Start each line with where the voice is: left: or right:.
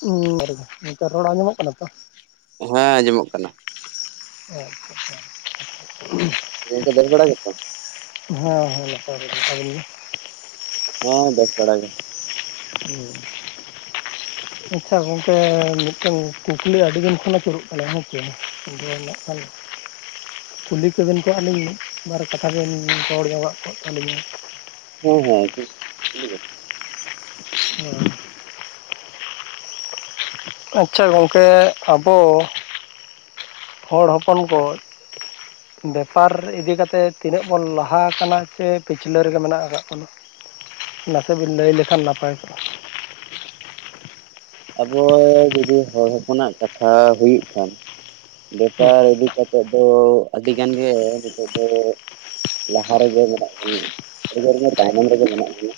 left: ᱦᱩ ᱱᱮᱛᱚᱜ ᱨᱚᱲ ᱟᱸᱡᱟᱢᱚᱜ ᱠᱟᱱᱟ ᱛᱚ
right: ᱦᱮᱸ ᱟᱸᱡᱚᱢᱚᱜ ᱠᱟᱱᱟ
left: ᱟᱪᱪᱷᱟ ᱟᱪᱪᱷᱟ ᱦᱮᱸ
right: ᱜᱚᱝᱠᱮ ᱵᱮᱥ ᱵᱟᱲᱟ
left: ᱦᱮᱸ
right: ᱜᱮᱛᱚ?
left: ᱱᱟᱯᱟᱭ ᱜᱮ ᱟᱵᱤᱱ ᱜᱮ
right: ᱦᱮᱸ ᱵᱮᱥ ᱵᱟᱲᱟ ᱜᱮ
left: ᱦᱮᱸ ᱟᱪᱪᱷᱟ ᱜᱚᱝᱠᱮ ᱢᱤᱫᱴᱮᱱ ᱠᱩᱠᱞᱤ ᱟᱹᱰᱤ ᱫᱤᱱ ᱠᱷᱚᱱ ᱟᱹᱪᱩᱨᱚᱜ ᱠᱟᱱᱟ ᱦᱮᱸ ᱪᱮ ᱟ ᱠᱷᱟᱱ [inaudible] ᱠᱩᱞᱤ ᱠᱚᱵᱮᱱ ᱠᱚᱜ ᱞᱤᱧ ᱢᱤᱫᱵᱟᱨ ᱠᱟᱛᱷᱟ ᱵᱮᱱ ᱨᱚᱲ ᱡᱚᱝᱟᱜ ᱠᱚᱜ ᱛᱞᱤᱧᱟ
right: ᱦᱮᱸ ᱦᱮᱸ ᱴᱷᱤᱠ ᱠᱩᱞᱤ ᱵᱮᱱ
left: ᱚ ᱟᱪᱪᱷᱟ ᱜᱚᱝᱠᱮ ᱟᱵᱚ ᱦᱚᱲ ᱦᱚᱯᱚᱱ ᱠᱚ ᱵᱮᱯᱟᱨ ᱤᱫᱤ ᱠᱟᱛᱮᱫ ᱛᱤᱱᱟᱹᱜ ᱵᱚᱱ ᱞᱟᱦᱟ ᱟᱠᱟᱱᱟ ᱥᱮ ᱯᱤᱪᱷᱞᱟᱹ ᱨᱮᱜᱮ ᱢᱮᱱᱟᱜ ᱠᱟᱜ ᱵᱚᱱᱟ ᱱᱟᱥᱮ ᱵᱮᱱ ᱞᱟᱹᱭ ᱞᱮᱠᱷᱟᱱ ᱱᱟᱯᱟᱭ ᱠᱚᱜᱼᱟ
right: ᱟᱵᱚ ᱡᱩᱫᱤ ᱦᱚᱲ ᱦᱚᱯᱚᱱᱟᱜ ᱠᱟᱛᱷᱟ ᱦᱩᱭᱩᱜ ᱠᱷᱟᱱ
left: ᱦᱩᱸ
right: ᱵᱮᱯᱟᱨ ᱤᱫᱤ ᱠᱟᱛᱮᱮᱫ ᱫᱚ ᱟᱹᱰᱤ ᱜᱟᱱ ᱜᱮ ᱱᱤᱛᱚᱜ ᱫᱚ ᱞᱟᱦᱟ ᱨᱮᱜᱮ ᱢᱮᱱᱟᱜ ᱵᱚᱱᱟ ᱟᱹᱰᱤᱜᱢᱟ ᱛᱟᱭᱱᱚᱢ ᱨᱮᱜᱮ ᱢᱮᱱᱟᱜ ᱵᱚᱱᱟ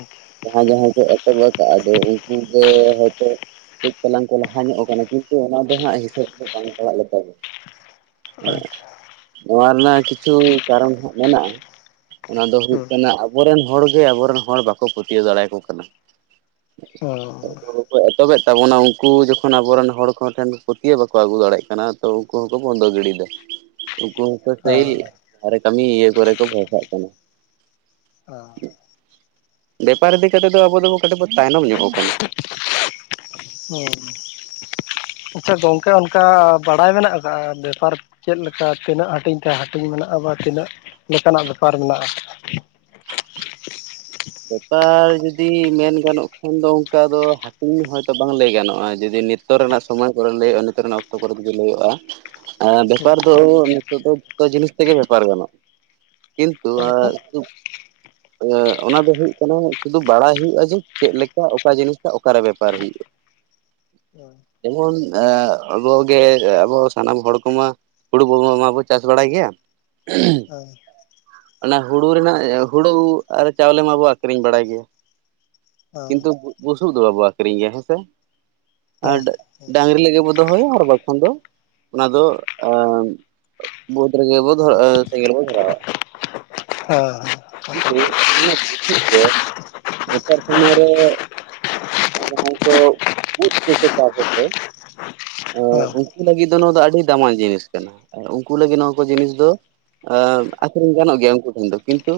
left: ᱟᱪᱪᱷᱟ
right: ᱡᱟᱦᱟᱸᱭ ᱡᱟᱦᱟᱸᱭ ᱠᱚ ᱮᱛᱚᱵ ᱟᱠᱟᱫᱼᱟᱫᱚ ᱩᱱᱠᱩ ᱜᱮ ᱦᱚᱭᱛᱳ ᱠᱟᱹᱡ ᱪᱟᱞᱟᱝ ᱠᱚ ᱞᱟᱦᱟ ᱧᱚᱜ ᱠᱟᱱᱟ ᱠᱤᱱᱛᱩ ᱚᱱᱟ ᱫᱚ ᱦᱟᱸᱜ ᱦᱤᱥᱟᱹᱵ ᱫᱚ ᱵᱟᱝ ᱯᱟᱲᱟᱜ ᱞᱮ ᱞᱮᱠᱟ ᱜᱮ ᱦ
left: ᱟᱪᱪᱷᱟ
right: ᱱᱚᱣᱟ ᱨᱮᱱᱟᱜ ᱠᱤᱪᱷᱩ ᱠᱟᱨᱚᱱ ᱦᱟᱸᱜ ᱢᱮᱱᱟᱜᱼᱟ ᱚᱱᱟ ᱫᱚ ᱦᱩᱭᱩᱜ
left: ᱦᱩᱸ
right: ᱠᱟᱱᱟ ᱟᱵᱚᱨᱮᱱ ᱦᱚᱲᱜᱮ ᱟᱵᱚᱨᱮᱱ ᱦᱚᱲ ᱵᱟᱠᱚ ᱯᱟᱹᱛᱭᱟᱹᱣ ᱫᱟᱲᱮᱭᱟᱠᱚ ᱠᱟᱱᱟ
left: ᱦᱩᱸ
right: ᱮᱛᱚᱦᱚᱵᱮᱫ ᱛᱟᱵᱚᱱᱟ ᱩᱱᱠᱩ ᱡᱚᱠᱷᱚᱱ ᱟᱵᱚᱨᱮᱱ ᱦᱚᱲ ᱠᱚ ᱴᱷᱮᱱ ᱯᱟᱹᱛᱭᱟᱹᱣ ᱵᱟᱠᱚ ᱟᱹᱜᱩ ᱫᱟᱲᱮᱭᱟᱜ ᱠᱟᱱᱟ ᱛᱚ ᱩᱱᱠᱩ ᱦᱚᱸᱠᱚ ᱵᱚᱱᱫᱚ ᱜᱤᱲᱤᱫᱟ ᱩᱱᱠᱩ ᱦᱚᱸᱠᱚ ᱥᱮᱭ
left: ᱦᱮᱸ
right: ᱵᱨᱮ ᱠᱟᱹᱢᱤ ᱤᱭᱟᱹ ᱠᱚᱨᱮ ᱠᱚ ᱵᱷᱥᱟᱜ ᱠᱟᱱᱟ ᱵᱮᱯᱟᱨ ᱤᱫᱤ ᱠᱟᱛᱮ ᱫᱚ ᱟᱵᱚ ᱫᱚ ᱠᱟᱹᱴᱤᱡ ᱵᱚ ᱛᱟᱭᱱᱚᱢ ᱧᱚᱜ ᱟᱵᱚ ᱦᱮᱞ [unintelligible]
left: ᱦᱮᱸ ᱦᱩᱸ ᱟᱪᱪᱷᱟ ᱜᱚᱝᱠᱮ ᱚᱱᱠᱟ ᱵᱟᱲᱟᱭ ᱢᱮᱱᱟᱜ ᱟᱠᱟᱫᱟ ᱵᱮᱯᱟᱨ ᱪᱮᱫᱞᱮᱠᱟ ᱛᱤᱱᱟᱹᱜ ᱦᱟᱹᱴᱤᱧ ᱛᱮ ᱦᱟᱹᱴᱤᱧ ᱢᱮᱱᱟᱜᱼᱟ ᱛᱤᱱᱟᱹᱜ ᱞᱮᱠᱟᱱᱟᱜ ᱵᱮᱯᱟᱨ ᱢᱮᱱᱟᱜᱼᱟ
right: ᱵᱮᱯᱟᱨ ᱡᱩᱫᱤ ᱢᱮᱱ ᱜᱟᱱᱚᱜ ᱠᱷᱟᱱ ᱫᱚ ᱚᱱᱠᱟ ᱫᱚ ᱦᱟᱹᱴᱤᱧ ᱦᱚᱭᱛᱳ ᱵᱟᱝ ᱞᱟᱹᱭ ᱜᱟᱱᱚᱜᱼᱟ ᱡᱩᱫᱤ ᱱᱤᱛᱚᱜ ᱨᱮᱱᱟᱜ ᱥᱚᱢᱚᱭ ᱠᱚᱨᱮ ᱞᱟᱹᱭ ᱦᱩᱭᱩᱜᱼᱟ ᱱᱤᱛᱚᱜ ᱨᱮᱱᱟᱜ ᱚᱠᱛᱚ ᱠᱚᱨᱮ ᱡᱫᱤ ᱞᱟᱹᱭ ᱦᱩᱭᱩᱜᱼᱟ ᱦᱮᱸ ᱵᱮᱯᱟᱨ ᱫᱚ ᱱᱤᱛᱚᱜ ᱫᱚ ᱡᱚᱛᱚ ᱡᱤᱱᱤᱥ ᱛᱮᱜᱮ ᱵᱮᱯᱟᱨ ᱜᱟᱱᱚᱜᱼᱟ ᱠᱤᱱᱛᱩ
left: ᱪᱮᱫ
right: ᱟ
left: ᱞᱮᱠᱟ
right: ᱟ ᱚᱱᱟ ᱫᱚ ᱦᱩᱭᱩᱜ ᱠᱟᱱᱟ ᱥᱩᱫᱩ ᱵᱟᱲᱟᱭ ᱦᱩᱭᱩᱜᱼᱟ ᱡᱮ ᱪᱮᱫᱞᱮ ᱞᱮᱠᱟ ᱚᱠᱟ ᱡᱤᱱᱤᱥ ᱚᱠᱟᱨᱮ ᱵᱮᱯᱟᱨ ᱦᱩᱭᱩᱜᱼᱟ
left: ᱦᱮ [unintelligible]
right: ᱡᱮᱢᱚᱱ ᱟᱵᱚᱜᱮ ᱟᱵᱚ ᱥᱟᱱᱟᱢ ᱦᱚᱲ ᱠᱚᱢᱟ [unintelligible] ᱦᱩᱲᱩ ᱵ ᱢᱟᱵᱚ ᱪᱟᱥ ᱵᱟᱲᱟᱭ ᱜᱮᱭᱟ
left: ᱦᱳᱭ
right: ᱚᱱᱟ ᱦᱩᱲᱩ ᱨᱮᱱᱟᱜ ᱦᱩᱲᱩ ᱟᱨ ᱪᱟᱣᱞᱮ ᱢᱟᱵᱚᱱ ᱟᱠᱠᱷᱨᱤᱧ ᱵᱟᱲᱟᱭ ᱜᱮᱭᱟ
left: ᱦᱮᱸ
right: ᱠᱤᱱᱛᱩ ᱵᱩᱥᱩᱵ ᱫᱚᱢᱮ ᱵᱚᱱ ᱟᱠᱷᱨᱤᱧ ᱜᱮᱭᱟ ᱦᱮᱸ ᱥᱨᱮᱮ ᱟᱨ
left: ᱦᱮᱸ ᱦᱮᱸ
right: ᱰᱟᱝᱝᱨᱤ ᱞᱟᱹᱜᱤᱫ ᱵᱚ ᱫᱚᱦᱚᱭᱟ ᱟᱨ ᱵᱟᱠᱷᱟᱱ ᱫᱚ ᱚᱱᱟ ᱫᱚ ᱵᱟᱹᱫᱽ ᱨᱮᱜᱮ ᱵᱚ ᱫᱷᱚᱨ ᱥᱮᱸᱜᱮᱞ ᱵᱚ ᱫᱷᱚᱨᱟᱣᱟ
left: ᱦᱮᱸ ᱦᱮ [unintelligible]
right: ᱦᱩᱜ ᱛᱮ ᱱᱮᱛᱟᱨ ᱥᱚᱢᱚᱭ ᱨᱮ ᱭ ᱡᱟᱦᱟᱸᱟᱭ ᱠᱚ ᱩᱵ ᱛᱠᱚ ᱪᱟᱥ ᱫᱚ ᱩᱱᱠᱩ ᱞᱟᱹᱜᱤᱫ ᱫᱚ ᱱᱚᱣᱟ ᱫᱚ ᱟᱹᱰᱤ ᱫᱟᱢᱟᱱ ᱡᱤᱱᱤᱥ ᱠᱟᱱᱟ ᱟᱨ ᱩᱱᱠᱩ ᱞᱟᱹᱜᱤᱫ ᱱᱚᱣᱟ ᱠᱚ ᱡᱤᱱᱤᱥ ᱫᱚ ᱟᱹᱠᱷᱨᱤᱧ ᱜᱟᱱᱚᱜ ᱜᱮᱭᱟ ᱩᱱᱠᱩ ᱴᱷᱮᱱ ᱫᱚ ᱠᱤᱱᱛᱩ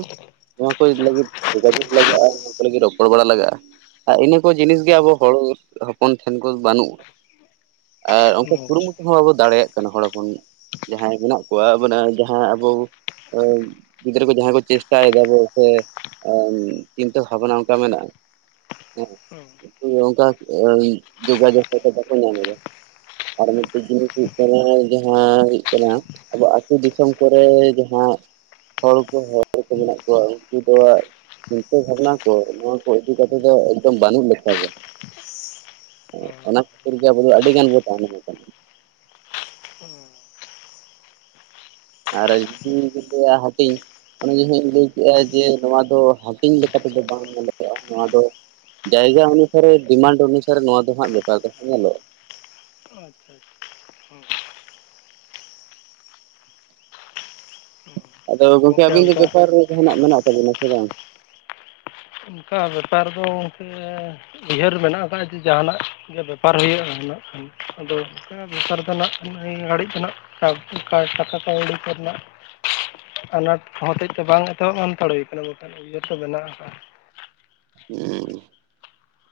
right: ᱱᱚᱣᱟ ᱚᱠᱚᱭ ᱞᱟᱹᱜᱤᱫ ᱡᱳᱜᱟᱡᱳᱜ ᱞᱟᱜᱟᱜᱼᱟ ᱚᱱᱟ ᱠᱚ ᱞᱟᱹᱜᱤᱫ ᱨᱚᱯᱚᱲ ᱵᱟᱲᱟ ᱞᱟᱜᱟᱜᱼᱟ ᱟᱨ ᱤᱱᱟᱹ ᱠᱚ ᱡᱤᱱᱤᱥ ᱜᱮ ᱟᱵᱚ ᱦᱚᱲ ᱦᱚᱯᱚᱱ ᱴᱷᱮᱱ ᱠᱚ ᱵᱟᱹᱱᱩᱜ ᱟᱨ ᱚᱱᱠᱟ
left: ᱦᱮᱸ
right: ᱠᱩᱨᱩᱢᱩᱴᱩ ᱦᱚᱸ ᱵᱟᱵᱚᱱ ᱫᱟᱲᱮᱭᱟᱜ ᱠᱟᱱᱟ ᱦᱚᱲ ᱦᱚᱯᱚᱱ ᱡᱟᱦᱟᱸᱭ ᱢᱮᱱᱟᱜ ᱠᱚᱣᱟᱮ ᱡᱟᱦᱟᱸ ᱟᱵᱚ ᱜᱤᱫᱽᱨᱟᱹ ᱠᱚ ᱡᱟᱦᱟᱸᱟᱭ ᱠᱚ ᱪᱮᱥᱴᱟᱭᱮᱫᱟ ᱵᱚ ᱥᱮ ᱪᱤᱱᱛᱟᱹ ᱵᱷᱟᱵᱱᱟ ᱚᱱᱠᱟ ᱢᱮᱱᱟᱜᱼᱟ ᱦᱮᱸ ᱚᱱᱠᱟ ᱡᱜᱟᱡᱚᱜ ᱵᱟᱠᱚ ᱧᱟᱢᱫᱟ ᱟᱨ ᱢᱤᱫᱴᱮᱡ ᱡᱤᱱᱤᱥ ᱦᱩᱭᱩᱜ ᱠᱟᱱᱟ ᱡᱟᱦᱟᱸ ᱦᱩᱭᱩᱜ ᱠᱟᱱᱟ ᱟᱵᱚ ᱟᱹᱛᱩ ᱫᱤᱥᱚᱢ ᱠᱚᱨᱮ ᱡᱟᱦᱟᱸ ᱦᱚᱲ ᱠᱚ ᱦᱚᱲ ᱠᱚ ᱢᱮᱱᱟᱜ ᱠᱚᱣᱟ ᱩᱱᱠᱩ ᱫᱚ ᱪᱤᱱᱛᱟᱹ ᱵᱷᱟᱵᱽᱱᱟ ᱠᱚ ᱱᱚᱣᱟ ᱠᱚ ᱤᱫᱤ ᱠᱟᱛᱮᱮᱫ ᱫᱚ ᱮᱠᱫᱚᱢ ᱵᱟᱹᱱᱩᱜ ᱞᱮ ᱞᱮᱠᱟ ᱜᱮ
left: ᱦᱮᱸ
right: ᱚᱱᱟ ᱠᱷᱟᱹᱛᱤᱨ ᱜᱮ ᱟᱵᱚ ᱫᱚ ᱟᱹᱰᱤᱜᱟᱱ ᱵᱚᱱ ᱛᱟᱭᱱᱚᱢ ᱠᱟᱱᱟ ᱟᱨ ᱨᱟᱡᱽ ᱜ ᱡᱮ ᱦᱴᱤ [unintelligible] ᱚᱱᱮ ᱡᱮ ᱦᱟᱸᱜ ᱤᱧ ᱞᱟᱹᱭ ᱠᱮᱫᱼᱟ ᱡᱮ ᱱᱚᱣᱟ ᱫᱚ ᱦᱟᱹᱴᱤᱧ ᱞᱮᱠᱟ ᱛᱮᱫᱚ ᱵᱟᱝ ᱧᱮᱞᱚᱜᱼᱟ ᱱᱚᱣᱟ ᱫᱚ ᱡᱟᱭᱜᱟ ᱚᱱᱩᱥᱟᱨᱮ ᱰᱤᱢᱟᱱᱰ ᱚᱱᱩᱥᱟᱨᱮ ᱱᱚᱣᱟ ᱫᱚ ᱦᱟᱸᱜ ᱵᱮᱯᱟᱨ ᱫᱚᱦ ᱧᱮᱞᱚᱜᱼᱟ
left: ᱟᱪᱪᱷᱟ ᱟᱪᱷᱟ
right: ᱟᱫᱚ ᱜᱚᱢᱠᱮ
left: ᱜᱚᱝᱠᱮ
right: ᱟᱵᱤᱱ ᱫᱚ
left: ᱚᱱᱠᱟ
right: ᱵᱮᱯᱟᱨ ᱨᱮ ᱡᱟᱦᱟᱱᱟᱜ ᱢᱮᱱᱟᱜ ᱛᱟᱵᱤᱱᱟ ᱥᱮ ᱵᱟᱝ
left: ᱚᱱᱠᱟ ᱵᱮᱯᱟᱨ ᱫᱚᱠ ᱩᱭᱦᱟᱹᱨ ᱢᱮᱱᱟᱜ ᱟᱠᱟᱫᱼᱟ ᱡᱮ ᱡᱟᱦᱟᱱᱟᱜ ᱜᱮ ᱵᱮᱯᱟᱨ ᱦᱩᱭᱩᱜᱼᱟ ᱠᱷᱟᱱ ᱟᱫᱚ ᱚᱱ ᱫᱚᱥᱟᱨ ᱫᱚ ᱟᱸᱜ ᱜᱷᱟᱹᱲᱤᱡ ᱫᱚ ᱚᱱᱠᱟ ᱠᱟᱟᱹᱲ ᱠᱚᱨᱮᱱᱟᱜ ᱟᱱᱟᱴ ᱦᱚᱛᱮᱡ ᱛᱮ ᱵᱟᱝ ᱮᱛᱚᱦᱚᱵᱟᱱᱛᱟᱲ ᱦᱩᱭ ᱠᱟᱱᱟ ᱵᱟᱝᱠᱷᱟᱱ ᱤᱭᱟᱹ ᱛᱚ ᱵᱮ ᱠᱟᱜᱼᱟ
right: ᱦᱮᱸ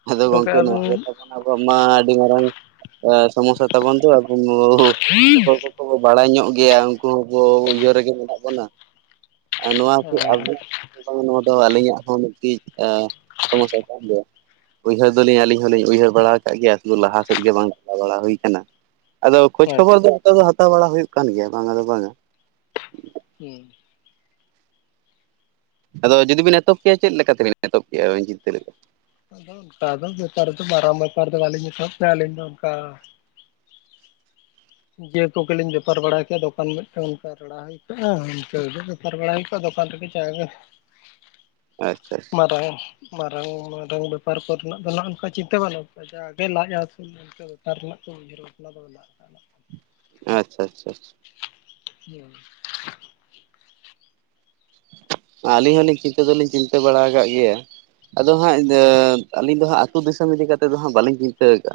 right: ᱟᱫᱚ ᱜᱚᱝᱠᱮ ᱱᱚᱣᱟ ᱜᱮ ᱛᱵᱚᱱᱟ ᱟᱵᱚᱣᱟᱜ ᱢᱟ ᱟᱹᱰᱤ ᱢᱟᱨᱟᱝ ᱥᱚᱢᱚᱥᱥᱟ ᱛᱟᱵᱚᱱ ᱛᱚ ᱟᱵ ᱠᱚᱠᱚ ᱵᱟᱲᱟᱭ ᱧᱚᱜ ᱜᱮᱭᱟ ᱩᱱᱠᱩ ᱦᱚᱸ ᱩᱭᱦᱟᱹᱨ ᱨᱮᱜᱮ ᱢᱮᱱᱟᱜ ᱵᱚᱱᱟ ᱟᱨ ᱱᱚᱣᱟ
left: ᱦᱮᱸ ᱦᱮᱸ
right: ᱠᱚ
left: ᱟᱪᱪᱷᱟ
right: ᱟᱵᱚ ᱵᱟᱝ ᱱᱚᱣᱟ ᱫᱚ ᱟᱹᱞᱤᱧᱟᱜ ᱦᱚᱸ ᱢᱤᱫᱴᱤᱱ ᱥᱚᱢᱚᱥᱥᱟ ᱠᱟᱱ ᱜᱮᱭᱟ᱾ ᱩᱭᱦᱟᱹᱨ ᱫᱚᱞᱤᱧ ᱟᱹᱞᱤᱧ ᱦᱚᱞᱤᱧ ᱩᱭᱦᱟᱹᱨ ᱵᱟᱲᱟ ᱟᱠᱟᱫ ᱜᱮᱭᱟ ᱥᱩᱫᱩ ᱞᱟᱦᱟ ᱥᱮᱫ ᱜᱮ ᱵᱟᱝ ᱪᱟᱞᱟᱣ ᱵᱟᱲᱟ ᱦᱩᱭᱟᱱᱟ᱾ ᱟᱫᱚ ᱠᱷᱳᱡᱽ ᱠᱷᱚᱵᱚᱨ ᱫᱚ
left: ᱦᱩᱸ
right: ᱟᱯ ᱫᱚ ᱦᱟᱛᱟᱣ ᱵᱟᱲᱟ ᱦᱩᱭᱩᱜ ᱠᱟᱱ ᱜᱮᱭᱟ ᱵᱟᱝ ᱫᱚ ᱵᱟᱝᱟ᱾
left: ᱦᱮᱸ
right: ᱟᱫᱚ ᱡᱩᱫᱤ ᱵᱮᱤᱱ ᱮᱛᱚᱦᱚᱵ ᱠᱮᱭᱟ ᱪᱮᱫ ᱞᱮᱠᱟ ᱛᱮᱵᱤᱱ ᱮᱛᱚᱦᱚᱵ ᱠᱮᱜᱼᱟ ᱟᱹᱵᱤᱱ ᱪᱤᱱᱛᱟᱹ ᱫᱚ
left: ᱛᱫᱚ ᱵᱮᱯᱟᱨ ᱫᱚ ᱵᱟᱨᱚᱢ ᱵᱮᱯᱟᱨᱫ ᱟᱞᱤᱧ ᱥᱯ ᱟᱹᱞᱤᱧ ᱫᱚ ᱚᱱᱠᱟ ᱡᱤᱭᱟᱹ ᱠᱚᱜᱮᱞᱤᱧ ᱵᱮᱯᱟᱨ ᱵᱟᱲᱟᱭ ᱠᱼᱟ ᱫᱚᱠᱟᱱ ᱢᱤᱫᱴᱮᱱ ᱚᱱᱠᱟ ᱨᱟᱲᱟ ᱦᱩᱭ ᱠᱚᱜᱼᱟ ᱤᱱᱠᱟᱹ ᱵᱮᱯᱟᱨ ᱵᱟᱲᱟ ᱦᱩᱭ ᱠᱚᱜᱼᱟ ᱫᱚᱠᱟᱱ
right: ᱟᱪᱪᱷᱟ
left: [unintelligible] ᱢᱟᱨᱟᱝ ᱢᱟᱨᱟᱝ ᱵᱮᱯᱟᱨ ᱠᱚᱨᱮᱱᱟᱜ ᱫᱚ ᱱᱚᱝᱠᱟ ᱪᱤᱱᱛᱟᱹ ᱵᱟᱹᱱᱩᱜ ᱠᱚᱼᱟ ᱡᱟᱜᱮ ᱞᱟᱡ ᱦᱟᱹᱥᱩᱞ ᱵᱮᱯᱟᱨ ᱨᱮᱱᱟᱜ [unintelligible]
right: ᱟᱪᱪᱷᱟ ᱟᱪᱪᱷᱟ ᱪᱷᱟ
left: [inaudible]
right: ᱟᱹᱞᱤᱧ ᱦᱚᱸᱞᱤᱧ ᱪᱤᱱᱛᱟᱹ ᱫᱚᱞᱤᱧ ᱪᱤᱱᱛᱟᱹ ᱵᱟᱲᱟ ᱟᱠᱟᱫ ᱜᱮᱭᱟ ᱟᱫᱚ ᱦᱟᱸᱜ ᱟᱹᱞᱤᱧ ᱫᱚ ᱦᱟᱸᱜ ᱟᱹᱛᱩ ᱫᱤᱥᱚᱢ ᱤᱫᱤ ᱠᱟᱛᱮᱫ ᱫᱚ ᱦᱟᱸᱜ ᱵᱟᱹᱞᱤᱧ ᱪᱤᱱᱛᱟᱹ ᱠᱟᱜᱼᱟ᱾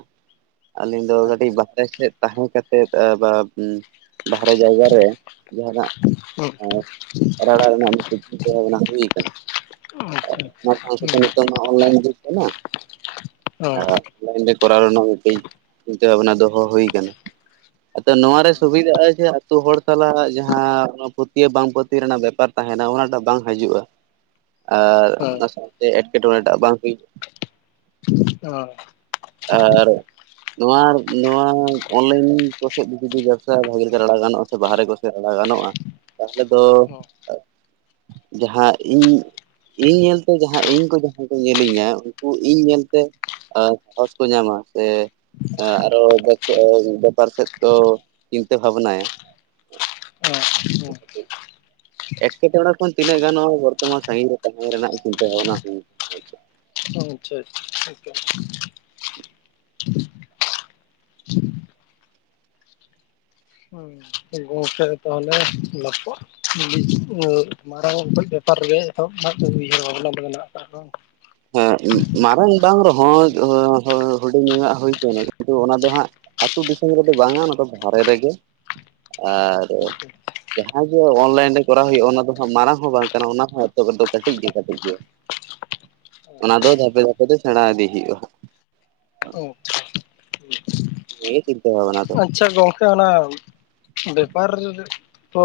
right: ᱟᱹᱞᱤᱧ ᱫᱚ ᱠᱟᱹᱴᱤᱡ
left: ᱟᱪᱪᱷᱟ
right: ᱵᱟᱦᱨᱮ ᱥᱮᱫ ᱛᱟᱦᱮᱸ ᱠᱟᱛᱮᱫ ᱵᱟ [unintelligible] ᱵᱟᱦᱨᱮ ᱡᱟᱭᱜᱟ ᱨᱮ ᱡᱟᱦᱟᱱᱟᱜ
left: ᱦᱩᱸ ᱟᱪᱪᱷᱟ ᱦᱩᱸ
right: ᱨᱟᱲᱟ ᱨᱮᱱᱟᱜ [unintelligible]
left: ᱦᱮᱸ ᱦᱮᱸ ᱦᱮᱸ
right: ᱱᱤᱛᱚᱜ ᱢᱟ ᱚᱱᱞᱟᱭᱤᱱ ᱡᱩᱜᱽ ᱠᱟᱱᱟ ᱚᱱᱞᱟᱭᱤᱱ ᱨᱮ ᱠᱚᱨᱟᱣ ᱨᱮᱱᱟᱜ ᱢᱤᱫ ᱴᱮᱡ ᱪᱤᱱᱛᱟᱹ ᱵᱷᱟᱵᱱᱟ ᱫᱚᱦᱚ ᱦᱩᱭ ᱠᱟᱱᱟ ᱟᱫᱚ ᱱᱚᱣᱟ ᱨᱮ ᱥᱩᱵᱤᱫᱷᱟᱜᱼᱟ ᱡᱮ ᱟᱹᱛᱳ ᱦᱚᱲ ᱥᱟᱞᱟᱜ ᱡᱟᱦᱟᱸ ᱯᱟᱹᱛᱭᱟᱹᱣ ᱵᱟᱝ ᱯᱟᱹᱛᱭᱟᱹᱣ ᱨᱮᱱᱟᱜ ᱵᱮᱯᱟᱨ ᱛᱟᱦᱮᱸ ᱦᱮ ᱱᱟᱣᱟᱴᱟᱜ ᱵᱟᱝ ᱦᱤᱡᱩᱜᱼᱟ᱾ ᱟᱨ ᱚᱱᱟ ᱥᱟᱶᱛᱮ ᱮᱸᱴᱠᱮᱴᱚᱬᱮ ᱴᱟᱜ ᱵᱟᱝ ᱦᱩᱭᱩᱜᱼᱟ᱾
left: ᱚ
right: ᱟᱨ ᱱᱚᱣᱟ ᱱᱚᱣᱟ ᱚᱱᱞᱟᱭᱤᱱ ᱠᱚᱥᱮᱫ ᱡᱩᱫᱤ ᱵᱮᱵᱽᱥᱟ ᱵᱷᱟᱜᱤ ᱞᱮᱠᱟ ᱨᱟᱲᱟ ᱜᱟᱱᱚᱜᱼᱟ ᱥᱮ ᱵᱟᱦᱦᱨᱮ ᱠᱚ ᱨᱟᱲᱟ ᱜᱟᱱᱚᱜᱼᱟ ᱜᱟᱱᱚᱜᱼᱟ ᱛᱟᱦᱚᱞᱮ ᱫᱚ ᱡᱟᱦᱟᱸ ᱤᱧ ᱤᱧ ᱧᱮᱞᱛᱮ ᱡᱟᱦᱟᱸ ᱤᱧ ᱠᱚ ᱡᱟᱦᱟᱸᱭ ᱠᱚ ᱧᱮᱞᱤᱧᱟ ᱩᱱᱠᱩ ᱤᱧ ᱧᱮᱞᱛᱮ ᱟᱨ ᱥᱟᱦᱚᱥ ᱠᱚ ᱧᱟᱢᱟ ᱥᱮ ᱟᱨᱚ ᱵᱮᱯᱟᱨ ᱥᱮᱫ ᱠᱚ ᱪᱤᱱᱛᱟᱹ ᱵᱷᱟᱵᱽᱱᱟᱭᱟ᱾
left: ᱚ ᱦᱮ
right: ᱮᱴᱠᱮᱴᱚᱬᱮ ᱠᱷᱚᱱ ᱛᱤᱱᱟᱹᱜ ᱜᱟᱱ ᱵᱚᱨᱛᱚᱢᱟᱱ ᱥᱟᱺᱜᱤᱧ ᱨᱮ ᱛᱟᱦᱮᱸᱱ ᱨᱮᱱᱟᱜ ᱪᱤᱱᱛᱟᱹ ᱵᱷᱟᱵᱽᱱᱟ ᱦᱩᱭ
left: ᱟᱪᱪᱷᱟ ᱟᱪᱪᱷᱟ ᱟᱪᱪᱷᱟ ᱜᱚᱢᱠᱮ ᱛᱟᱦᱚᱞᱮᱚ ᱢᱟᱨᱟᱝ ᱵᱮᱯᱟᱨ ᱨᱮᱜᱮ ᱮᱦᱚᱵ ᱩᱭᱦᱟᱹᱨ ᱵᱷᱟᱵᱽᱱᱟ ᱫᱚ ᱢᱮᱱᱟᱜ ᱟᱠᱟᱫ ᱥᱮ ᱵᱟᱝ
right: ᱦᱮᱸ ᱢᱟᱨᱟᱝ ᱵᱟᱝ ᱨᱚᱦᱚᱸ ᱦᱚᱸ ᱦᱩᱰᱤᱧ ᱱᱚᱜᱟᱜ ᱦᱚᱭᱛᱚ ᱠᱤᱱᱛᱩ ᱚᱱᱟ ᱫᱚ ᱦᱟᱸᱜᱛ ᱫᱤᱥᱚᱢ ᱨᱮᱫᱚ ᱵᱟᱝᱼᱟ ᱚᱱᱟ ᱫᱚ ᱵᱟᱦᱨᱮ [unintelligible] ᱟᱨ
left: ᱟᱪᱪᱷᱟ
right: ᱡᱟᱦᱟᱸ ᱜᱮ ᱚᱱᱞᱟᱭᱤᱱ ᱨᱮ ᱠᱚᱨᱟᱣ ᱦᱩᱭᱩᱜᱼᱟ ᱚᱱᱟ ᱫᱚ ᱦᱟᱜ ᱢᱟᱨᱟᱝ ᱦᱚᱸ ᱵᱟᱝ ᱠᱟᱱᱟ ᱚᱱᱟ ᱦᱚᱸ ᱱᱤᱛᱚᱜ ᱫᱚ ᱠᱟᱹᱴᱤᱡ ᱜᱮ ᱠᱟᱹᱴᱤᱡ ᱜᱮ
left: [unintelligible]
right: ᱚᱱᱟ ᱫᱚ ᱫᱷᱟᱯᱮ ᱫᱷᱟᱯᱮ ᱛᱮ ᱥᱮᱬᱟ ᱤᱫᱤ ᱦᱩᱭᱩᱜᱼᱟ᱾ [unintelligible]
left: ᱟᱪᱪᱷᱟ ᱜᱚᱝᱠᱮ ᱚᱱᱟ ᱵᱮᱯᱟᱨ ᱛᱚ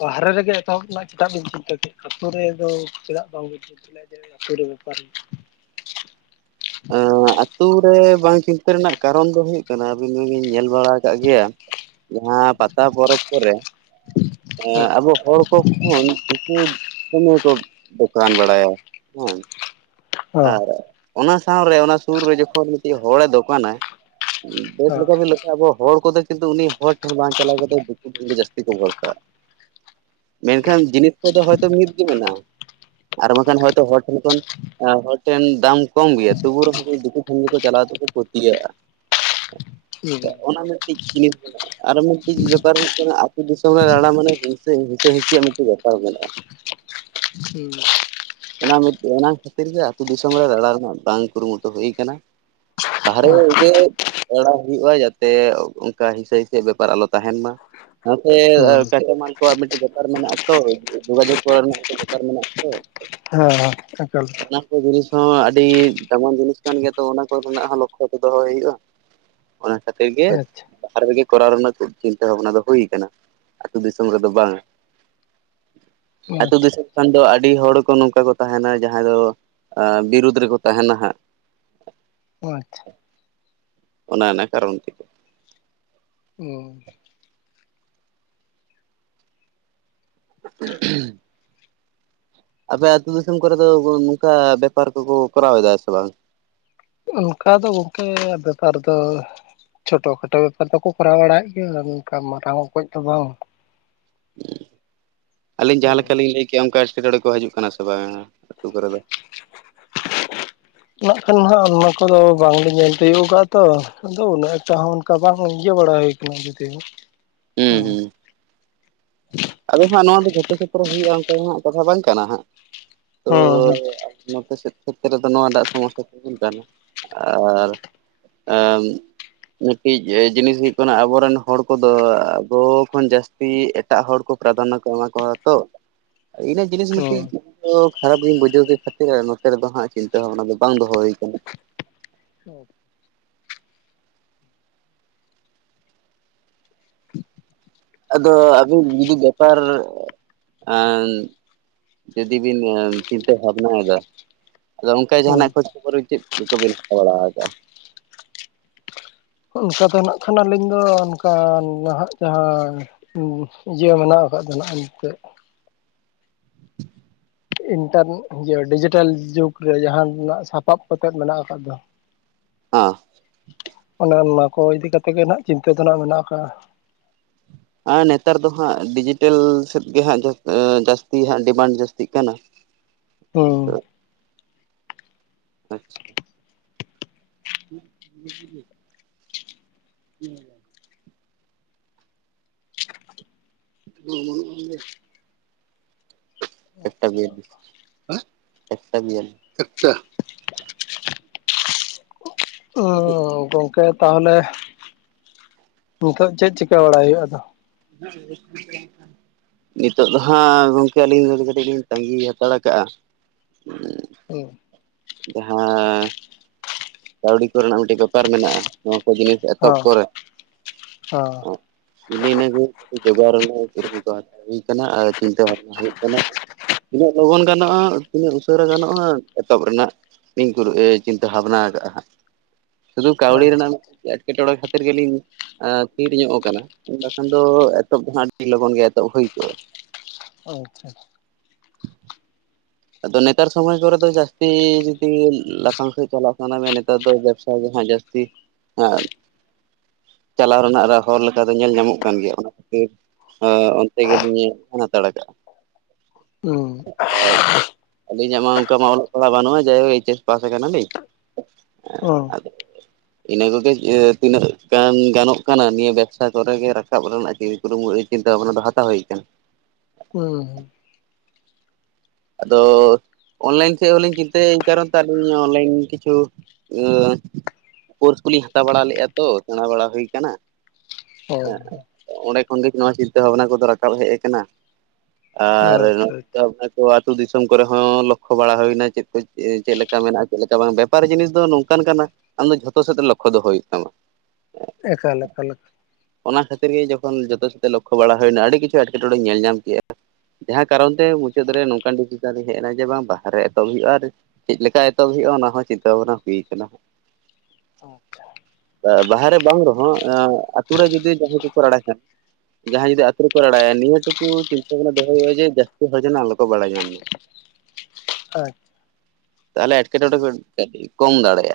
left: ᱵᱟᱦᱨᱮ ᱨᱮᱜᱮ ᱮᱛᱚᱦᱚᱵ ᱨᱮᱱᱟᱜ ᱪᱮᱫᱟᱜ ᱵᱤᱱ ᱪᱤᱱᱛᱟᱹ ᱠᱮᱫᱟ ᱟᱹᱛᱩ ᱨᱮᱫᱚ ᱪᱮᱫᱟᱜ ᱵᱟᱝ ᱵᱮᱱ [unintelligible]
right: ᱟᱛᱩ ᱨᱮ ᱵᱟᱝ ᱪᱤᱱᱛᱟᱹ ᱨᱮᱱᱟᱜ ᱠᱟᱨᱚᱱ ᱫᱚ ᱦᱩᱭᱩᱜ ᱠᱟᱱᱟ ᱟᱹᱵᱤᱱ ᱦᱚᱵᱤᱱ ᱧᱮᱞ ᱵᱟᱲᱟ ᱠᱟᱜ ᱜᱮᱭᱟ ᱡᱟᱦᱟᱸ ᱯᱟᱛᱟ ᱯᱚᱨᱚᱵᱽ ᱠᱚᱨᱮ
left: ᱦᱮᱸ
right: ᱟᱵᱚ ᱦᱚᱲ ᱠᱚ ᱠᱷᱚᱱ ᱠᱤᱪᱷᱩ ᱫᱚᱢᱮ ᱠᱚ ᱫᱚᱠᱟᱱ ᱵᱟᱲᱟᱭᱟ ᱦᱮᱸ
left: ᱦᱮᱸ
right: ᱟᱨ ᱚᱱᱟ ᱥᱟᱶᱛᱮ ᱚᱱᱟ ᱥᱩᱨ ᱨᱮ ᱡᱚᱠᱷᱚᱱ ᱢᱤᱫᱴᱤᱡ ᱦᱚᱲᱮ ᱫᱚᱠᱟᱱᱟᱭ ᱵᱮᱥ
left: ᱦᱮᱸ
right: ᱞᱮᱠᱟ ᱟᱵᱚ ᱦᱚᱲ ᱫᱚ ᱠᱤᱱᱛᱩ ᱩᱱᱤ ᱦᱚᱲ ᱴᱷᱮᱱ ᱵᱟᱝ ᱪᱟᱞᱟᱣ ᱠᱟᱛᱮ ᱫᱤᱠᱩ ᱴᱷᱮᱱ ᱜᱮ ᱡᱟᱹᱥᱛᱤ ᱠᱚ ᱵᱷᱚᱨᱥᱟᱜᱼᱟ ᱢᱮᱱᱠᱷᱟᱱ ᱡᱤᱱᱤᱥ ᱠᱚᱫᱚ ᱦᱚᱭᱛᱳ ᱢᱤᱫᱜᱮ ᱢᱮᱱᱟᱜᱼᱟ ᱟᱨ ᱵᱟᱝᱠᱷᱟᱱ ᱦᱚᱭᱛᱳ ᱦᱚᱲ ᱴᱷᱮᱱ ᱠᱷᱚᱱ ᱦᱚᱲ ᱴᱷᱮᱱ ᱫᱟᱢ ᱠᱚᱢ ᱜᱮᱭᱟ ᱛᱚᱵᱩ ᱨᱮᱦᱚ ᱫᱤᱠᱩ ᱴᱷᱮᱱ ᱜᱮᱠᱚ ᱪᱟᱞᱟᱣ ᱛᱮᱠᱚ ᱯᱟᱹᱛᱭᱟᱹᱜᱼᱟ
left: ᱦᱮᱸ ᱦᱮᱸ
right: [unintelligible] ᱟᱨ ᱢᱤᱫᱴᱤᱡ ᱵᱮᱯᱟᱨ ᱦᱩᱭᱩᱜ ᱠᱟᱱᱟ ᱟᱹᱛᱩ ᱫᱤᱥᱚᱢ ᱨᱮ ᱨᱟᱲᱟ ᱢᱟᱱᱮ ᱦᱤᱸᱥᱟᱹ ᱦᱤᱥᱤᱭᱟᱜ ᱢᱤᱫᱴᱮᱱ ᱵᱮᱯᱟᱨ ᱢᱮᱱᱟᱜᱼᱟ
left: ᱦᱮᱸ
right: ᱚᱱᱟ ᱢᱤᱫ ᱚᱱᱟ ᱠᱷᱟᱹᱛᱤᱨ ᱜᱮ ᱟᱹᱛᱩ ᱫᱤᱥᱚᱢ ᱨᱮ ᱞᱟᱲᱟ ᱨᱮᱱᱟᱜ ᱵᱟᱝ ᱠᱩᱨᱩᱢᱩᱴᱩ ᱦᱩᱭ ᱠᱟᱱᱟ ᱵᱟᱦᱨᱮ
left: ᱦᱩᱸ
right: ᱜᱮ ᱮᱲᱟᱭ ᱦᱩᱭᱩᱜᱼᱟ ᱡᱟᱛᱮ ᱚᱱᱠᱟ ᱦᱤᱥᱟᱹ ᱦᱤᱸᱥᱤ ᱵᱮᱯᱟᱨ ᱟᱞᱚ ᱛᱟᱦᱮᱸᱱ ᱢᱟ ᱱᱚᱛᱮ
left: ᱦᱩᱸ
right: ᱠᱟᱪᱟ ᱢᱟᱞ ᱠᱚᱣᱟᱜ ᱢᱤᱫᱴᱮᱱ ᱵᱮᱯᱟᱨ ᱢᱮᱱᱟᱜᱼᱟᱛᱚ ᱡᱳᱜᱟᱡᱳᱜᱽ ᱠᱚ ᱨᱮᱱᱟᱜ ᱢᱤᱫᱴᱮᱱ ᱵᱮᱯᱟᱨ ᱢᱮᱱᱟᱜᱛᱚ
left: ᱦᱮᱸ ᱦᱮᱸ ᱮᱠᱟᱞ
right: ᱡᱤᱱᱤᱥ ᱟᱹᱰᱤ ᱫᱟᱢᱟᱱ ᱡᱤᱱᱤᱥ ᱠᱟᱱ ᱜᱮᱭᱟ ᱛᱚ ᱚᱱᱟ ᱠᱚᱨᱮᱱᱟᱜ ᱦᱚᱸ ᱞᱚᱠᱠᱷᱚ ᱫᱚ ᱫᱚᱦᱚᱭ ᱦᱩᱭᱩᱜᱼᱟ ᱚᱱᱟ ᱠᱷᱟᱛᱤᱨ ᱜᱮ
left: ᱟᱪᱪᱷᱟ
right: ᱵᱟᱦᱨᱮ ᱨᱮᱜᱮ ᱠᱚᱨᱟᱣ ᱨᱮᱱᱟᱜ ᱠᱩ ᱪᱤᱱᱛᱟᱹ ᱵᱷᱟᱵᱽᱱᱟ ᱫᱚ ᱦᱩᱭ ᱠᱟᱱᱟ ᱟᱛᱩ ᱫᱤᱥᱚᱢ ᱨᱮᱫᱚ ᱵᱟᱝᱟ ᱟᱛᱩ
left: ᱟᱪᱪᱷᱟ
right: ᱫᱤᱥᱚᱢ ᱠᱷᱟᱱ ᱫᱚ ᱟᱰᱤ ᱦᱚᱲ ᱠᱚ ᱱᱚᱝᱠᱟ ᱠᱚ ᱛᱟᱦᱮᱱᱟ ᱡᱟᱦᱟᱸᱭ ᱫᱚ ᱚ ᱵᱤᱨᱩᱫᱽ ᱨᱮᱠᱚ ᱛᱟᱦᱮᱱᱟ ᱦᱟᱸᱜ
left: ᱟᱪᱪᱷᱟ
right: ᱚᱱᱟ ᱱᱟ ᱠᱟᱨᱚᱱ ᱛᱮᱜᱮ
left: ᱦᱩᱸ
right: ᱚᱸᱜ ᱩᱦᱩᱸ ᱦᱩᱸ ᱟᱯᱮ ᱟᱛᱩ ᱫᱤᱥᱚᱢ ᱠᱚᱨᱮ ᱫᱚ ᱚ ᱵᱚ ᱱᱩᱠᱟ ᱵᱮᱯᱟᱨ ᱠᱚᱠᱚ ᱠᱚᱨᱟᱣᱮᱫᱟ ᱥᱮ ᱵᱟᱝ
left: ᱚᱱᱠᱟ ᱫᱚ ᱜᱚᱝᱠᱮ ᱵᱮᱯᱟᱨ ᱫᱚ ᱪᱷᱚᱴᱚ ᱠᱷᱟᱴᱚ ᱵᱮᱯᱟᱨ ᱫᱚᱠᱚ ᱠᱚᱨᱟᱣ ᱵᱟᱲᱟᱭᱮᱫ ᱜᱮᱭᱟ ᱱᱚᱠᱟ ᱢᱟᱨᱟᱝ ᱚᱠᱚᱡ ᱫᱚ ᱵᱟᱝ
right: ᱩᱸᱻ ᱟᱞᱤᱧ ᱡᱟᱦᱟᱸ ᱞᱮᱠᱟ ᱞᱤᱧ ᱞᱟᱹᱭ ᱠᱮᱜᱼᱟ ᱚᱱᱠᱟ ᱥᱮᱴᱠᱮᱴᱬᱮ ᱠᱚ ᱦᱟᱡᱩᱜ ᱠᱟᱱᱟ ᱥᱮ ᱵᱟᱝ ᱟᱛᱩ ᱠᱚᱨᱮ ᱫᱚ
left: ᱩᱱᱟᱜ ᱠᱷᱟᱱ ᱢᱟᱦᱟᱜ ᱚᱱᱟ ᱠᱚᱫᱚ ᱵᱟᱝ ᱞᱤᱧ ᱧᱮᱞ ᱛᱤᱭᱩᱜ ᱠᱟᱜ ᱛᱚ ᱟᱫᱚ ᱩᱱᱟ ᱴᱟᱜ ᱦᱚᱸ ᱚᱱᱠᱟ ᱵᱟᱝ ᱤᱭᱟᱹᱣ ᱵᱟᱲ ᱟᱭ ᱠᱟᱱᱟ ᱡᱩᱫᱤ
right: ᱦᱩᱸ ᱦᱩᱸ ᱟᱫᱚ ᱦᱟᱸᱜ ᱱᱚᱣᱟ ᱫᱚ ᱡᱚᱛᱚ ᱪᱮᱛᱨᱚ ᱦᱩᱭᱩᱜᱼᱟ ᱚᱱᱠᱟ ᱫᱚ ᱦᱟᱸᱜ ᱠᱟᱛᱷᱟ ᱵᱟᱝ ᱠᱟᱱᱟ ᱦᱟᱸᱜ
left: ᱦᱩᱸ ᱦᱩᱸ
right: ᱠᱷᱮᱛ ᱨᱮᱫᱚ ᱱᱚᱣᱟ ᱴᱟᱜ ᱥᱚᱢᱚᱥᱥᱟ ᱛᱤᱸᱜᱩᱱ ᱠᱟᱱᱟ ᱟᱨ ᱟᱸᱻ ᱢᱤᱫᱴᱤᱡ ᱚ ᱡᱤᱱᱤᱥ ᱦᱩᱭᱩᱜ ᱠᱟᱱᱟ ᱟᱵᱚᱨᱮᱱ ᱦᱚᱲ ᱠᱚ ᱫᱚ ᱟᱵᱚ ᱠᱷᱚᱱ ᱡᱟᱥᱛᱤ ᱮᱴᱟᱜ ᱦᱚᱲ ᱠᱚ ᱯᱨᱟᱫᱷᱟᱱᱟ ᱠᱚ ᱮᱢᱟ ᱠᱚᱣᱟ ᱛᱚ ᱤᱱᱟᱹ ᱡᱤᱱᱤᱥ
left: ᱦᱩᱸ
right: ᱢᱤᱫᱴᱤᱡ ᱫᱳᱜᱽ ᱠᱷᱟᱨᱟᱯ ᱜᱤᱧ ᱵᱩᱡᱷᱟᱹᱣ ᱠᱮᱫ ᱠᱷᱟᱛᱤᱨ ᱱᱚᱛᱮ ᱨᱮᱫᱚ ᱦᱟᱸᱜ ᱪᱤᱱᱛᱟᱹ ᱵᱷᱟᱵᱽᱱᱟ ᱫᱚ ᱵᱟᱝ ᱫᱚᱦᱚ ᱦᱩᱭ ᱠᱟᱱᱟ
left: ᱚᱯᱴ ᱠᱷᱩᱵ
right: ᱟᱜ ᱟᱸᱱ ᱡᱩᱫᱤ ᱵᱤᱱ ᱚᱸ ᱪᱤᱱᱛᱟᱹ ᱵᱷᱟᱵᱽᱱᱟ ᱭᱮᱫᱟ ᱟᱫᱚ ᱚᱱᱠᱟ ᱡᱟᱦᱟ ᱱᱟᱜ ᱠᱷᱚᱡᱽ ᱠᱷᱳᱵᱳᱨ ᱪᱮᱫ ᱠᱚᱵᱤᱱ ᱦᱟᱛᱟ ᱵᱟᱲᱟ ᱟᱠᱟᱜᱼᱟ
left: ᱚᱱᱠᱟ ᱛᱮ ᱱᱟᱜ ᱠᱷᱟᱱ ᱟᱞᱤᱧ ᱫᱚ ᱚᱱᱠᱟ ᱱᱟᱦᱟᱜ ᱡᱟᱦᱟᱸ ᱤ ᱤᱭᱟᱹ ᱢᱮᱱᱟᱜ ᱟᱠᱟᱫ ᱢᱮᱱᱟᱜᱼᱟ ᱮᱱᱛᱮᱜ ᱤᱱᱴᱚᱨᱱ ᱤᱭᱟᱹ ᱰᱤᱡᱤᱴᱮᱞ ᱡᱩᱜᱽ ᱨᱮ ᱡᱟᱦᱟᱸ ᱱᱟᱜ ᱥᱟᱯᱟᱵ ᱠᱚᱛᱮᱫ ᱢᱮᱱᱟᱜ ᱟᱠᱟᱫ ᱫᱚ
right: ᱟᱸ
left: ᱚᱱᱮ ᱚᱱᱟ ᱠᱚ ᱤᱫᱤ ᱠᱟᱛᱮᱜ ᱜᱮ ᱱᱟᱦᱟᱸᱜ ᱪᱤᱱᱛᱟᱹ ᱫᱚ ᱱᱟᱦᱟᱸᱜ ᱢᱮᱱᱟᱜ ᱟᱠᱟᱜᱼᱟ
right: ᱟ ᱱᱮᱛᱟᱨ ᱫᱚ ᱦᱟᱸᱜ ᱰᱤᱡᱤᱴᱮᱞ ᱥᱮᱫ ᱜᱮ ᱦᱟᱸᱜ ᱡᱟ ᱚ ᱡᱟᱥᱛᱤ ᱦᱟᱸᱜ ᱰᱤᱢᱟᱱᱰ ᱡᱟᱹᱥᱛᱤᱜ ᱠᱟᱱᱟ
left: ᱩᱸᱻ
right: ᱟᱪᱪᱷᱟ ᱩᱫ ᱵᱩ ᱵᱩᱞᱩ ᱧᱮᱞᱟᱢ ᱚᱸ ᱵᱟᱱᱩᱜᱼᱟ ᱚᱸᱰᱮ ᱮᱠ ᱴᱟ ᱵᱤᱭᱟᱞᱤᱥ ᱟ ᱮᱠᱴᱟ ᱵᱤᱭᱟᱞᱤᱥ ᱮᱠᱴᱟ ᱫᱩᱯ
left: ᱜᱚᱝᱠᱮ ᱛᱟᱦᱚᱞᱮ ᱱᱤᱛᱚᱜ ᱪᱮᱫ ᱪᱤᱠᱟ ᱵᱟᱲᱟᱭ ᱦᱩᱭᱩᱜ-ᱟ ᱫᱚ
right: [inaudible] ᱱᱤᱛᱚᱜ ᱫᱚ ᱦᱟᱸᱜ ᱜᱚᱝᱠᱮ ᱟᱞᱤᱧ ᱫᱚ ᱞᱤᱧ ᱠᱟᱴᱤᱡ ᱞᱤᱧ ᱛᱟᱸᱜᱤ ᱦᱟᱛᱟᱲ ᱟᱠᱟᱜᱼᱟ ᱩᱸᱻ
left: ᱳᱦ
right: ᱡᱟᱦᱟᱸᱻ ᱠᱟᱣᱰᱤ ᱠᱚᱨᱮ ᱱᱟᱜ ᱢᱤᱫᱴᱮᱡ ᱵᱮᱯᱟᱨ ᱢᱮᱱᱟᱜᱼᱟ ᱱᱚᱣᱚ ᱠᱚ ᱡᱤᱱᱤᱥ ᱮᱛᱚᱦᱚᱵ ᱯᱚᱨᱮ
left: ᱦᱚᱸ
right: ᱟ ᱤᱱᱟᱹ ᱱᱟᱹ ᱜᱤ ᱠᱟ. ᱴᱤᱡ ᱡᱚᱜᱟᱣ ᱨᱮᱱᱟᱜ ᱠᱩᱨᱩᱢᱩᱴᱩ ᱦᱟᱛᱟᱣ ᱦᱩᱭ ᱠᱟᱱᱟ ᱟᱨ ᱪᱤᱱᱛᱟᱹ ᱵᱷᱟᱵᱽᱱᱟ ᱦᱩᱭᱩᱜ ᱠᱟᱱᱟ ᱛᱤᱱᱟᱹᱜ ᱞᱚᱜᱚᱱ ᱜᱟᱱᱚᱜᱼᱟ ᱛᱤᱱᱟᱹᱜ ᱩᱥᱟᱹᱨᱟ ᱜᱟᱱᱚᱜᱼᱟ ᱮᱛᱚᱦᱚᱵ ᱨᱮᱱᱟᱜ ᱤᱧ ᱠᱩᱨᱩᱜ ᱮ ᱪᱤᱱᱛᱟᱹ ᱵᱷᱟᱵᱽᱱᱟ ᱟᱠᱟᱜᱼᱟ ᱦᱟᱸᱜ ᱥᱩᱫᱩ ᱠᱟᱣᱰᱤ
left: ᱟᱪᱪᱷᱟ
right: ᱨᱮᱱᱟᱜ ᱢᱤᱫ ᱮᱴᱠᱮᱴᱚᱬᱮ ᱠᱷᱟᱛ ᱛᱮᱨ ᱜᱮᱞᱤᱧ ᱟᱸ ᱛᱷᱤᱨ ᱧᱚᱜ ᱟᱠᱟᱱᱟ ᱟ ᱵᱟᱠᱷᱟᱱ ᱫᱚ ᱮᱛᱚᱦᱚᱵ ᱫᱚ ᱦᱟᱸᱜ ᱟᱰᱤ ᱞᱚᱜᱚᱱ ᱜᱮ ᱮᱛᱚᱦᱚᱵ ᱦᱩᱭ ᱠᱚᱜᱼᱟ
left: ᱚᱪᱷᱟ
right: ᱟᱫᱚ ᱱᱮᱛᱟᱨ ᱥᱚᱢᱚᱭ ᱠᱚᱨᱮ ᱫᱚ ᱡᱟᱥᱛᱤ ᱡᱩᱫᱤ ᱞᱚ ᱞᱟᱯᱷᱟᱝ ᱥᱮᱫ ᱪᱟᱞᱟᱜ ᱥᱟᱱᱟ ᱢᱮ ᱱᱮᱛᱟᱨ ᱫᱚ ᱵᱮᱵᱽᱥᱟᱭ ᱵᱮᱱ ᱦᱚᱸ ᱡᱟᱥᱛᱤ ᱟᱸᱵ ᱪᱟᱞᱟᱣ ᱨᱮᱱᱟᱜ ᱦᱚᱨ ᱞᱮᱠᱟ ᱫᱚ ᱧᱮᱞ ᱧᱟᱢᱚᱜ ᱠᱟᱱ ᱜᱮᱭᱟ ᱚᱱᱟ ᱠᱷᱟᱹᱛᱤᱨ ᱦ ᱚᱱᱛᱮ ᱜᱮᱞᱤᱧ ᱦᱟᱛᱟᱲ ᱠᱟᱜᱼᱟ
left: ᱦᱩᱸ
right: ᱟᱨ ᱟᱹᱞᱤᱧᱟᱜ ᱢᱟ ᱚᱱᱠᱟ ᱢᱟ ᱚᱞᱚᱜ ᱯᱟᱲᱦᱟᱜ ᱵᱟᱹᱱᱩᱜᱼᱟ ᱡᱟᱭᱦᱳᱠ ᱮᱭᱤᱪ ᱮᱥ ᱯᱟᱥᱟ ᱠᱟᱱᱟᱞᱤᱧ
left: ᱚ
right: ᱤᱱᱟᱹ ᱠᱚᱜᱮ ᱛᱤᱱᱟᱹᱜ ᱜᱟᱱ ᱜᱟᱱᱚᱜ ᱠᱟᱱᱟ ᱱᱤᱭᱟᱹ ᱵᱮᱵᱽᱥᱟ ᱠᱚᱨᱮᱜᱮ ᱨᱟᱠᱟᱵ ᱨᱮᱱᱟᱜ ᱪᱤ ᱠᱢᱩ ᱪᱤᱱᱛᱟᱹ ᱵᱷᱟᱵᱱᱟ ᱫᱚ ᱦᱟᱛᱟᱣ ᱦᱳᱭ ᱟᱠᱟᱱᱟ
left: ᱦᱮᱸᱸ
right: ᱟᱫᱚ ᱚᱱᱞᱟᱭᱤᱱ ᱥᱮᱫ ᱦᱚᱸᱞᱤᱧ ᱪᱤᱱᱛᱟᱹᱭᱟ ᱮᱭ ᱠᱟᱨᱚᱱ ᱛᱮ ᱟᱹᱞᱤᱧ ᱚᱱᱞᱟᱭᱤᱱ ᱠᱤᱪᱷᱩ ᱠᱳᱨᱥ ᱠᱚᱞᱤᱧ ᱦᱟᱛᱟᱣ ᱵᱟᱲᱟ ᱞᱮᱫᱼᱟ ᱛᱚ ᱥᱮᱬᱟ ᱵᱟᱲᱟ ᱦᱩᱭ ᱠᱟᱱᱟ
left: ᱦᱩᱸ ᱚ
right: ᱦᱮᱸ ᱚᱸᱰᱮ ᱠᱷᱚᱱᱜᱮ ᱱᱚᱣᱟ ᱪᱤᱱᱛᱟᱹ ᱵᱷᱟᱵᱽᱱᱟ ᱠᱚᱫᱚ ᱨᱟᱠᱟᱵ ᱦᱮᱡ ᱠᱟᱱᱟ ᱟᱨ
left: ᱟᱪᱪᱷᱟ ᱟᱪᱪᱷᱟ
right: ᱱᱚᱠᱟ ᱟᱹᱛᱩ ᱫᱤᱥᱚᱢ ᱠᱚᱨᱮ ᱦᱚᱸ ᱞᱚᱠᱠᱷᱚ ᱵᱟᱲᱟ ᱦᱩᱭᱱᱟ ᱪᱮᱫ ᱠᱚ ᱪᱮᱫ ᱞᱮᱠᱟ ᱢᱮᱱᱟᱜᱼᱟ ᱪᱮᱫ ᱞᱮᱠᱟ ᱵᱟᱝ ᱵᱮᱯᱟᱨ ᱡᱤᱱᱤᱥ ᱫᱚ ᱱᱚᱝᱠᱟᱱ ᱟᱢ ᱫᱚ ᱡᱷᱚᱛᱚ ᱥᱮᱫ ᱛᱮ ᱞᱚᱠᱠᱷᱚ ᱫᱚ ᱦᱩᱭᱩᱜ ᱛᱟᱢᱟ
left: ᱮᱠᱟᱞ ᱮᱠᱟᱞ ᱞᱮᱠᱟ
right: ᱚᱱᱟ ᱠᱷᱟᱹᱛᱤᱨ ᱜᱮ ᱡᱚᱛᱚ ᱥᱟᱛᱮ ᱞᱚᱠᱠᱷᱚ ᱵᱟᱲᱟ ᱦᱩᱭᱱᱟ ᱟᱹᱰᱤ ᱠᱤᱪᱷᱩ ᱮᱴᱠᱮᱴᱚᱬᱮ ᱧᱮᱞ ᱧᱟᱢ ᱠᱮᱜᱼᱟ ᱡᱟᱦᱟᱸ ᱠᱟᱨᱚᱱ ᱛᱮ ᱢᱩᱪᱟᱹ ᱨᱮ ᱱᱚᱝᱠᱟᱱ ᱰᱤᱥᱤᱥᱟᱱ ᱨᱤᱧ ᱦᱮᱡ ᱮᱱᱟ ᱡᱮ ᱵᱟᱝ ᱵᱟᱨᱨᱮ ᱨᱮ ᱮᱛᱚᱦᱚᱵ ᱦᱩᱭᱩᱜᱼᱟ ᱟᱨ ᱪᱮᱫ ᱞᱮᱠᱟ ᱮᱛᱚᱦᱚᱵ ᱦᱩᱭᱩᱜᱼᱟ ᱚᱱᱟ ᱦᱚᱸ ᱪᱤᱱᱛᱟᱹ ᱵᱷᱟᱱᱟ ᱦᱩᱭᱩᱜᱼᱟ ᱴᱷᱤᱠ
left: ᱟᱪᱪᱷᱟ
right: ᱵᱟᱦᱨᱮ ᱵᱟᱝ ᱨᱮᱦᱚᱸ ᱟᱹᱛᱳ ᱨᱮ ᱡᱩᱫᱤ ᱡᱟᱦᱟᱸᱭ ᱠᱚᱠᱚ ᱨᱟᱲᱟ ᱠᱷᱟᱱ ᱡᱟᱦᱟᱸᱭ ᱡᱩᱫᱤ ᱟᱛᱳ ᱨᱮᱠᱚ ᱨᱲᱟᱲᱟᱭᱟ ᱱᱤᱭᱟᱹ ᱴᱩᱠᱩ ᱪᱤᱱᱛᱟᱹ ᱵᱷᱟᱱᱟ ᱫᱚᱦᱚ ᱦᱩᱭᱩᱜᱼᱟ ᱡᱮ ᱡᱟᱹᱥᱛᱤ ᱟᱞ ᱠᱚ ᱵᱟᱲᱟᱭ ᱧᱟᱢ ᱢᱟ ᱛᱟᱦᱚᱞᱮ ᱮᱴᱠᱮᱴᱚᱬᱮ
left: ᱦᱩᱸ
right: ᱠᱚ ᱠᱟᱹᱴᱤᱡ ᱠᱚᱢ ᱫᱟᱲᱮᱭᱟᱜᱼᱟ